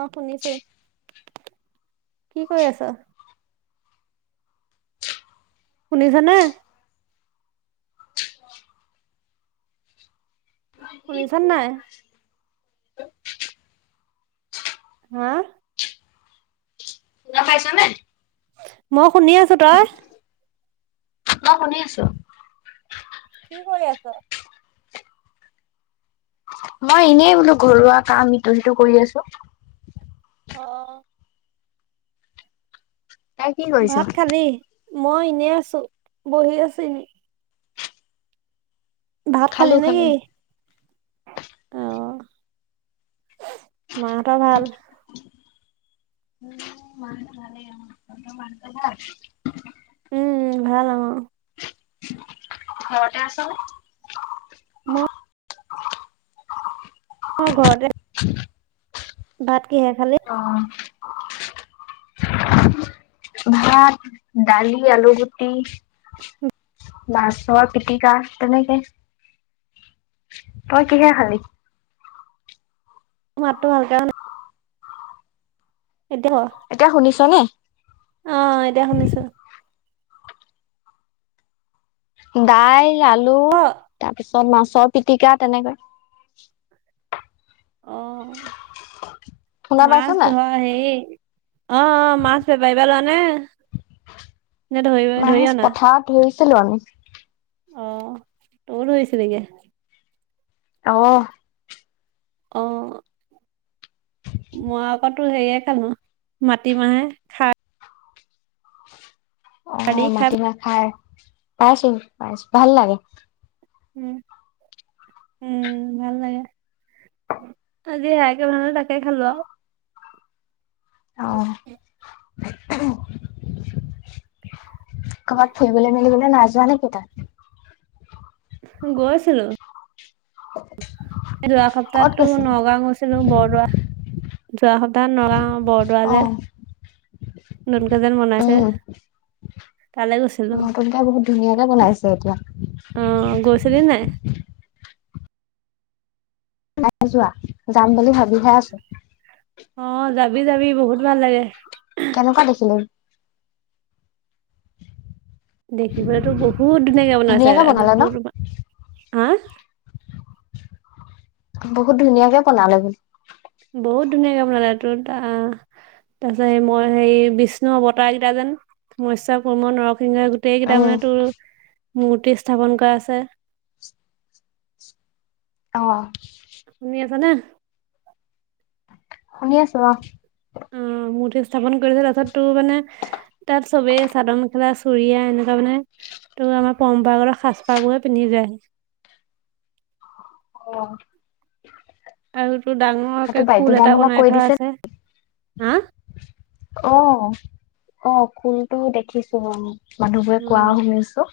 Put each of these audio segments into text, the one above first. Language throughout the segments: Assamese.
অ শুনিছো। কি কৈ আছ? শুনিছা নে? শুনিছা নে নাই? হা [unintelligible] খাইছ নে মই শুনি আছো, তই? মই, শুনি আছো। কি কৰি আছ? মই এনেই বোলো ঘৰুৱা কাম ইটো, সিটো কৰি আছোঁ। অ' ভাত খালি? মই ইনে আছোঁ, বহি আছোঁ এনে। ভাত খালি নেকি? অ', মাহঁতৰ ভাল? [unintelligible] উম উম ভাল অ'। ঘৰতে আছনে? মই অ', ঘৰতে ভাত কিহে খালি? ভাত দালি, আলুগুটি। মাছৰ পিটিকা তেনেকে। তই কিহে খালি? মাতটো ভালকে অহা নাই এতিয়া এতিয়া শুনিছনে? ক অ এতিয়া শুনিছো দাইল আলু ক তাৰপিছত মাছৰ পিটিকা তেনেকৈ অ', শুনা পাইছ মাছ নাই? ধৰ হেই অ অ মাছ বেপাৰি পা লোৱা নে ন ধৰিব ধৰি মাছ অনা? পথাৰত [unintelligible] অ', তোৰো ধৰি [unintelligible] অ অ'। মই আকৌ তো হেৰিয়ে খালো মাটিমাহে খাৰ দি অ', খাই মাটিমাহ খাৰ পাইছোঁ, পাইছোঁ ভাল লাগে। উম, উম, ভাল লাগে। আজি সেয়াকে বনালোঁ, তাকে খালোঁ আৰু। অ'। [unintelligible] ক'ৰবাত ফুৰিবলে, মেলিবলে নাই যোৱা নেকি তই? গৈছিলোঁ। যোৱা ক'ত সপ্তাহতো গৈছিলি? নগাঁও গৈছিলো বৰদোৱা যোৱা সপ্তাহত নগাঁও বৰদোৱালে। অ' নতুনকে যেন বনাইছে। উম, তালৈ গৈছিলো নতুনকে বহুত ধুনীয়াকে বনাইছে এতিয়া। অ গৈছিলি নাই? নাই যোৱা যাম বুলি ভাবিহে আছো অ', যাবি, যাবি বহুত ভাল লাগে। কেনেকুৱা দেখিলি? দেখিবলেতো বহুত ধুনীয়াকে বনাইছে, তাৰপিছত তোৰ-তোমাৰ হা বহুত ধুনীয়াকে বনালে বো বহুত ধুনীয়াকে বনালে তোৰ-তা তাৰ পিছত মই হেৰি বিষ্ণু অৱতাৰ কেইটা যেন মস্য কুৰ্ম নৰ [unintelligible] গোটেইকিটা উম মানে তোৰ মূৰ্তি স্থাপন কৰা আছে। অ'। শুনি আছানে? শুনি আছো অ'। [unintelligible] মূৰ্তি স্থাপন [unintelligible] তাৰপিছত তোৰ মানে, তাত চবেই চাদৰ মেখেলা, চুুৰিয়া এনেকুৱা মানে তোৰ আমাৰ পৰম্পৰাগত সাজ-পাৰ বোৰে পিন্ধি যায়। অ'। আৰু তোৰ ডাঙৰকে খোল এটা বাধ্যতামূলক বনাই কৰি থোৱা দিছে আছে হা অ' অ' খোলটো দেখিছো মই মানুহবোৰে উম কোৱা শুনিছো।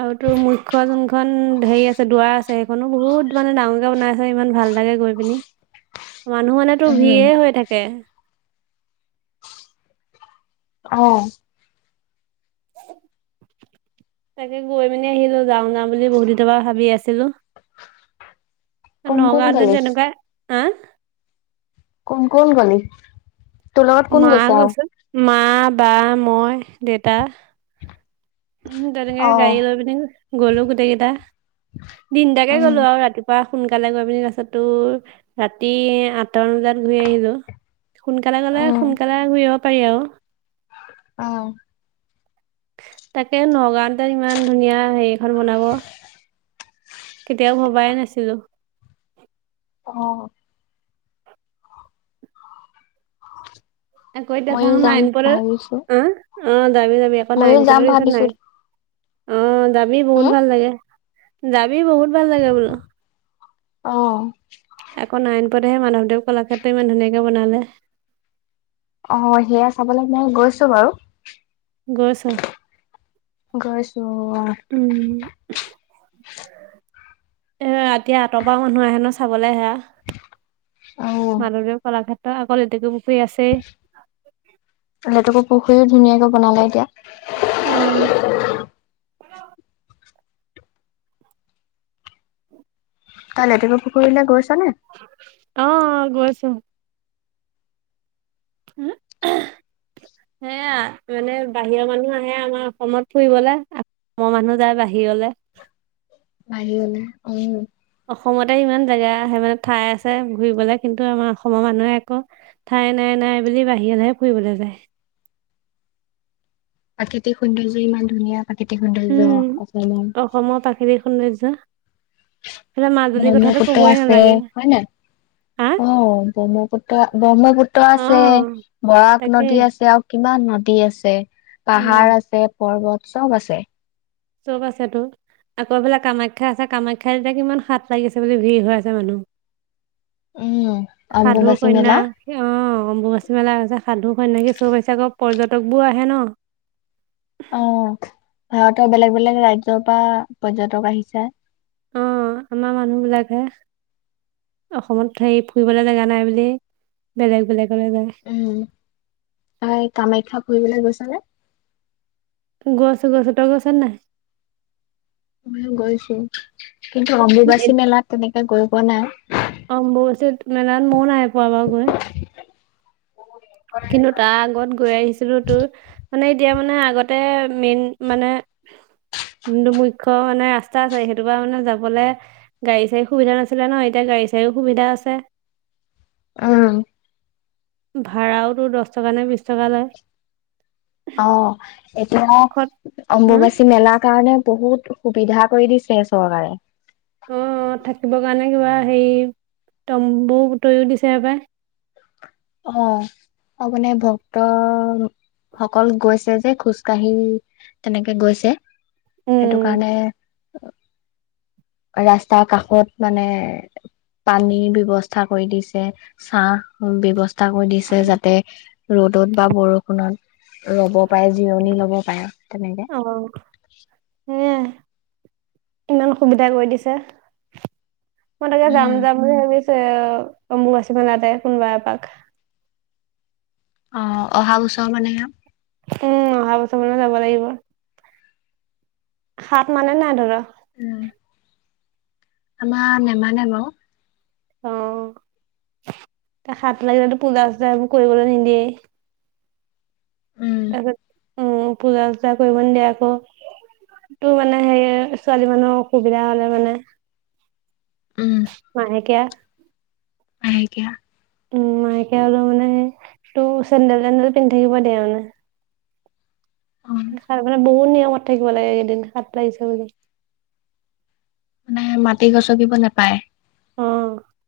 আৰু তো মুখ্য যোনখন হেৰি আছে দোৱা আছ ছে সেইখনো বহুত মানে ডাঙৰকে বনাইছে ইমান ভাল লাগে গৈ পিনি মানুহ মনেতো উম ভিৰে হৈ থাকে। অ, [inaudible] তাকে গৈ মেলি আহিলো যাওঁ যাওঁ বুলি বহুত দিনৰ পৰা ভাবি আছিলো। কোন কোন নগাঁও গলি তেনকাই, কোন কোন গলি তোৰ লগত কোন মা গৈছো আৰু গৈছে মা বা মই দেউতা। উ তেনেকে অ গাড়ী লৈ পিনি গ'লো গোটেই কেইটা। তিনটাকে উম গ'লো আৰু ৰাতিপুৱা সোনকালে গৈ পিনি তাৰপছত তোৰ ৰাতি আঠ, হাতৰ বজাত ঘূৰি আহিলো সোনকালে গলে সোনকালে ঘূৰি আহিব পাৰি আৰু আহ, তাকে নগাঁওতে ইমান ধুনীয়া হেৰিখন বনাব। কেতিয়াও ভবাই নাছিলো। অ, হয়। [unintelligible] অ', যাবি যাবি আকৌ ময়ো যাম নাইনপোৰত পিছত ভাবিছো নাই অ', যাবি হম বহুত ভাল লাগে। যাবি বহুত ভাল লাগে বোলো। অ', আকৌ নাৰায়নপুৰতহে মাধৱদেৱ কলাক্ষেত্ৰ ইমান ধুনীয়াকে বনালে। অ', সেয়া চাবলৈ মই গৈছো বাৰু। গৈছ গৈছো অ', এহ ৰাতিৰ আঁতৰ পৰা মানুহ আহে ন চাবলৈ আহে অ মাধৱদেৱ কলাক্ষেত্ৰ আকৌ লেটেকো পুখুৰী আছেই। লেটেকু পুখুৰীও ধুনীয়াকে বনালে এতিয়া। অ', তই লেটেকু পুখুৰীলৈ গৈছনে? অ গৈছো [inaudible] সেয়া মানে বাহিৰৰ মানুহ আহে আমাৰ অসমত ফুৰিবলৈ অসমৰ মানুহ যায় বাহিৰলৈ [inaudible] বাহিৰলৈ অ', অসমতে ইমান জেগা আহে মানে ঠাই আছে ঘুৰিবলে কিন্তু আমাৰ অসমৰ মানুহে একো ঠাই নাই নাই বুলি বাহিৰলৈহে ফুৰিবলৈ যায়। প্ৰাকৃতিক সৌন্দৰ্য ইমান ধুনীয়া প্ৰাকৃতিক সৌন্দৰ্য্য উম অসমৰ। অসমৰ প্ৰাকৃতিক সৌন্দৰ্য এইফালে মাজুলীৰ কথাটো ব্ৰহ্মপুত্ৰই কবই আছে নালাগে হয় নাই, হা অ', ব্ৰহ্ম পুত্ৰ ব্ৰহ্মপুত্ৰ আছে, অ', বৰাক তাকেই নদী আছে আৰু কিমান নদী আছে। উম, পাহাৰ আছে পৰ্বত চব আছে। চব আছেটো। আকৌ এইফালে কামাখ্যা আছে কামাখ্যা এতিয়া কিমান হাত লাগিছে বুলি ভিৰ হৈ আছে মানুহ। উম সাধু অম্বুবাচী মেলা সন্যাস অ', অম্বুবাচী মেলা আছে সাধু সন্ন্যাসী চব আহিছে আকৌ পৰ্যটকবোৰ আহে ন অ', ভাৰতৰ বেলেগ বেলেগ ৰাজ্যৰ পৰা পৰ্যটক আহিছে। অ', আমাৰ মানুহ বিলাকহে অসমত সেই ফুৰিবলৈ জেগা নাই বুলি বেলেগ বেলেগ উম [unintelligible] কামাখ্যা ফুৰিবলৈ গৈছানে? গৈছোঁ গৈছোঁ তই গৈছ নাই? ময়ো গৈছো কিন্তু অম্বুবাচী মেলাত তেনেকে গৈ পোৱা নাই। অম্বুবাচী মেলাত ময়ো নাই পোৱা বাৰু গৈ। কিন্তু তাৰ আগত গৈ আহিছিলো তোৰ মানে এতিয়া মানে আগতে মেইন মানে যোনটো মুখ্য মানে ৰাস্তা আছে সেইটো পা মানে যাবলৈ গাড়ী চাড়ী সুবিধা নাছিলে ন এতিয়া গা গাড়ী চাড়ী সুবিধা আছে। অ', ভাড়াওতো দহ টকা নে বিশ টকা লয়। অ', এতিয়া খত উম অম্বুবাচী মেলাৰ কাৰণে বহুত সুবিধা কৰি দিছে চৰকাৰে অ', থাকিবৰ কাৰণে কিবা হেৰি তম্বু তৰিও দিছে পায় অ', তাৰ মানে ভক্ত সকল গৈছে যে খোজকাঢ়ি তেনেকে গৈছে অ সেইটো কাৰণে ৰাস্তাৰ কাষত মানে পানীৰ ব্যৱস্থা কৰি দিছে চাহ ব্যৱস্থা কৰি দিছে যাতে ৰ'দত বা বৰষুণত ৰব পাৰে জিৰণি ল'ব পাৰে তেনেকে। সেয়াই ইমান সুবিধা কৰি দিছে মই তাকে উম, যাম যাম বুলি ভাবিছোঁ। অম্বুবাচী মেলাতে কোনোবা এপাক অ', অহা বছৰ মানেহে উম অহা বছৰ মানে যাব লাগিব। সাথ মানে নাই তহঁতৰ। উম। আমাৰ নেমানে বাৰু অ', ত সাথ লাগিলে পূজা চূজা এইবোৰ কৰিবলৈ নিদিয়ে। উম, তাৰপিছত উম পূজা চূজা কৰিব নিদিয়ে আকৌ। টো মানে সেই ছোৱালী মানুহৰ অসুবিধা হ'লে মানে উম, মাহেকীয়া মাহেকীয়া উ মাহেকীয়া হ'লে মানে সেই তোৰ চেণ্ডেল তেণ্ডেল পিন্ধি থাকিব দিয়ে মানে। অ'। মানে বহুত নিয়মত থাকিব লাগে কেইদিন সাথ লাগিছে বুলি। মানে মাটি গছকিব নাপায়,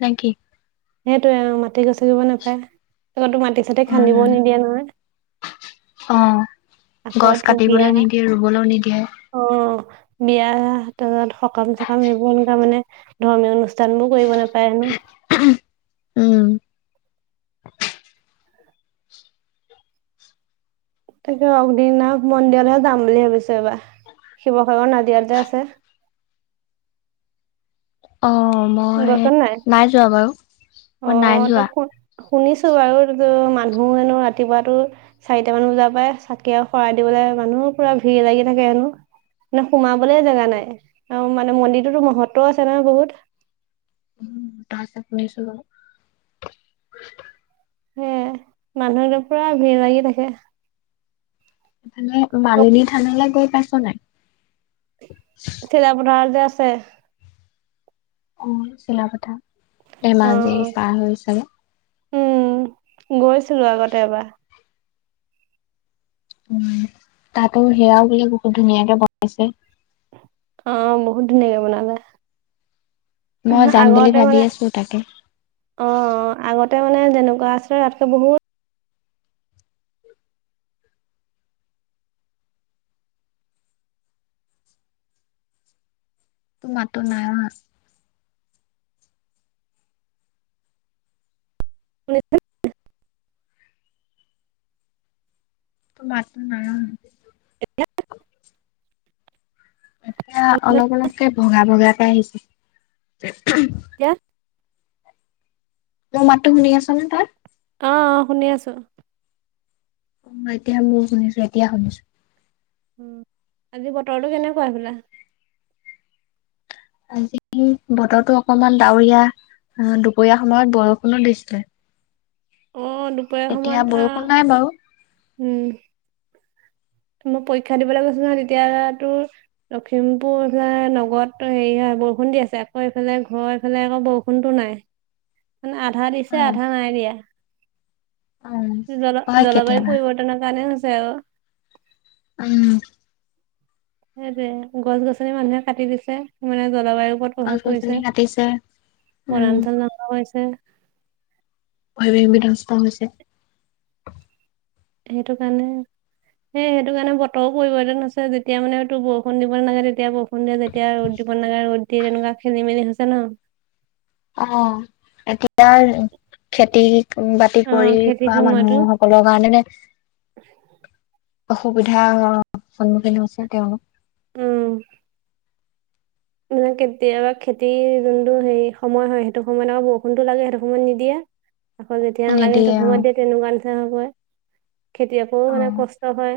নে কি? সেইটোৱে। মাটি গছকিব নাপায় আকৌ তোৰ মাটি চাটি উম। খান্দিবও নিদিয়ে নহয়। অ', আকৌ গছ তোৰ বিয়া কাটিবলৈ নিদিয়ে ৰুবলৈও নিদিয়ে। অ'। বিয়া তাৰপিছত সকাম চকাম সেইবোৰ এনেকা মানে ধৰ্মীয় অনুষ্ঠান বোৰ কৰিব নাপায় হেনো। উম। তাকে অগ্নিনাভ মন্দিৰলৈহে যাম বুলি ভাবিছো এইবাৰ। শিৱসাগৰ নাজিৰাত যে আছে। অ', মই নাই যোৱা বাৰু। অ', মই নাই যোৱা। [unintelligible] শুনিছোঁ বাৰু মানুহ হেনো ৰাতিপুৱাতো চাৰিটামান বজাৰ পৰা চাকি আৰু শৰাই দিব লে মানুহো পুৰা ভিৰ লাগি থাকে হেনো। মানে সোমাবলে জেগা নাই আৰু মানে মন্দিৰটোতো মহত্ব আছে নহয় বহুত। উ [unintelligible] হে মানুহ একদম পুৰা ভিৰ লাগি থাকে। মানে মালিনী থানলৈ গৈ পাইছ নাই? চিলা পথাৰত যে আছে? অ', চিলাপথাৰ, অ ধেমাজিৰ পাৰ হৈ চাগে। উম গৈছিলো আগতে এবাৰ। উম তাতো সেয়াও বোলে বহুত ধুনীয়াকে বনাইছে। অ', বহুত ধুনীয়াকে বনালে। মই যাম বুলি আগতে ভাবি মানে আছো তাকে। অ', আগতে মানে যেনেকুৱা আছিল তাতকে বহুত তোৰ মাতটো নাই অহা। উনশ [unintelligible] তোৰ মাতটো নাই অহা। এতিয়া অলপ অলপকে ভগা ভগাকে আহিছো। এতিয়া? মোৰ মতটো শুনি আছনে তই? অ', অ', শুনি আছো। অ', এতিয়াহে মোইয়ো শুনিছো এতিয়া শুনিছো। আজি বতৰটো কেনেকুৱা সেইফালে? আজি বতৰটো অকমান ডাৱৰীয়া। অ', দুপৰীয়া সময়ত বৰষুণো দিছিলে। অ', দুপৰীয়া এতিয়া সময়ত বৰষুণ অ', নাই বাৰু উম। মই পৰীক্ষা দিবলৈ গৈছো নহয় তেতিয়া তোৰ লখিমপুৰ সেইফালে নগৰতটো হেৰি হৈ বৰষুণ দি আছে আকৌ এইফালে ঘৰ এইফালে আকৌ বৰষুণতো নাই। আধা দিছে অ', আধা নাই দিয়া। অ', জল হয় জলবায়ু কেতিয়াবা পৰিৰ্বতনৰ কাৰণে হৈছে আকৌ। উম। সেইটোৱে গছ গছনি মানুহে কাটি দিছে মানে জলবায়ুৰ ওপৰত গছ প্ৰভাৱ গছনি পৰিছে কাটিছে উম, বনাঞ্চল ধ্বংস কৰিছে। পৰিৱেশ বিনস্থ হৈছে। সেইটো কাৰণে সেই সেইটো কাৰণে বতৰো পৰিৱৰ্তন হৈছে। যেতিয়া মানে তোৰ বৰষুণ দিব নালাগে তেতিয়া বৰষুণ দিয়ে যেতিয়া ৰ'দ বন নাগা ৰ'দ দিয়ে, তেনেকোৱা খেলি মেলি হৈছে ন। অ এতিয়াৰ খেতি বাতি কৰি অ', খেতিৰ খোৱা সময়তো মানুহসকলৰ কাৰণে অসুবিধা স সন্মুখীন হৈছে তেওঁলোক। উহ। মানে কেতিয়াবা খেতিৰ যোনটো হেৰি সময় হয়, সেইটো সময়ত আকৌ বৰষুণতো লাগে সেইটো সময়ত নিদিয়ে। [inaudible] আকৌ যেতিয়া নালাগে নিদিয়ে সেইটো অ', সময়ত দিয়ে তেনেকুৱা নিচিনা হৈ পয় খেতিয়কৰো মানে অ', কষ্ট হয়।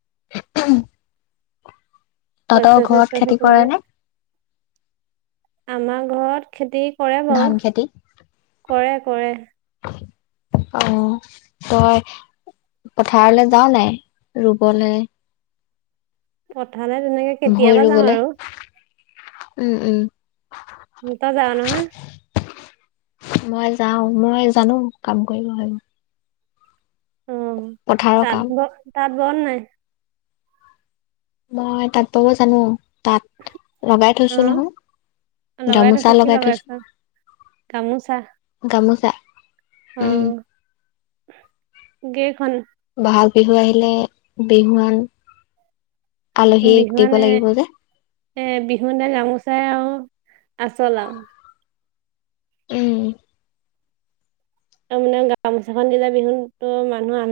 [unintelligible] শস্য তহঁতৰ ঘৰত চস্য খেতি কৰে সিচিবলে। নে আমাৰ ঘৰত খেতি কৰে বাও ধান খেতি কৰে কৰে। অ তই পথাৰলে যা নাই ৰুবলে? পথাৰলে তেনেকে ভূই কেতিয়াবা যাওঁ ৰুবলে আৰু। উম উম। মিতা যা নহয়? মই যাওঁ মই জানো কাম কৰিব সেইবোৰ। অ পথাৰৰ তাত কাম ব তাত ব নাই? মই তাঁত ব'ব জানো। তাঁত লগাই অ থৈছো নহয়। থৈছ গামোচা কি লগাই থৈছো। লগাইছ গামোচা গামোচা। উম। গেখন? বহাগ বিহু আহিলে বিহুৱান আলহীক দিব বিহুৱানে লাগিব যে এ বিহু দিনা যাম কৈছোঁ তাই আৰু আচল আৰু। উম। তাৰ মানে গামোচাখন দি যাবিচো তই মানুহ আন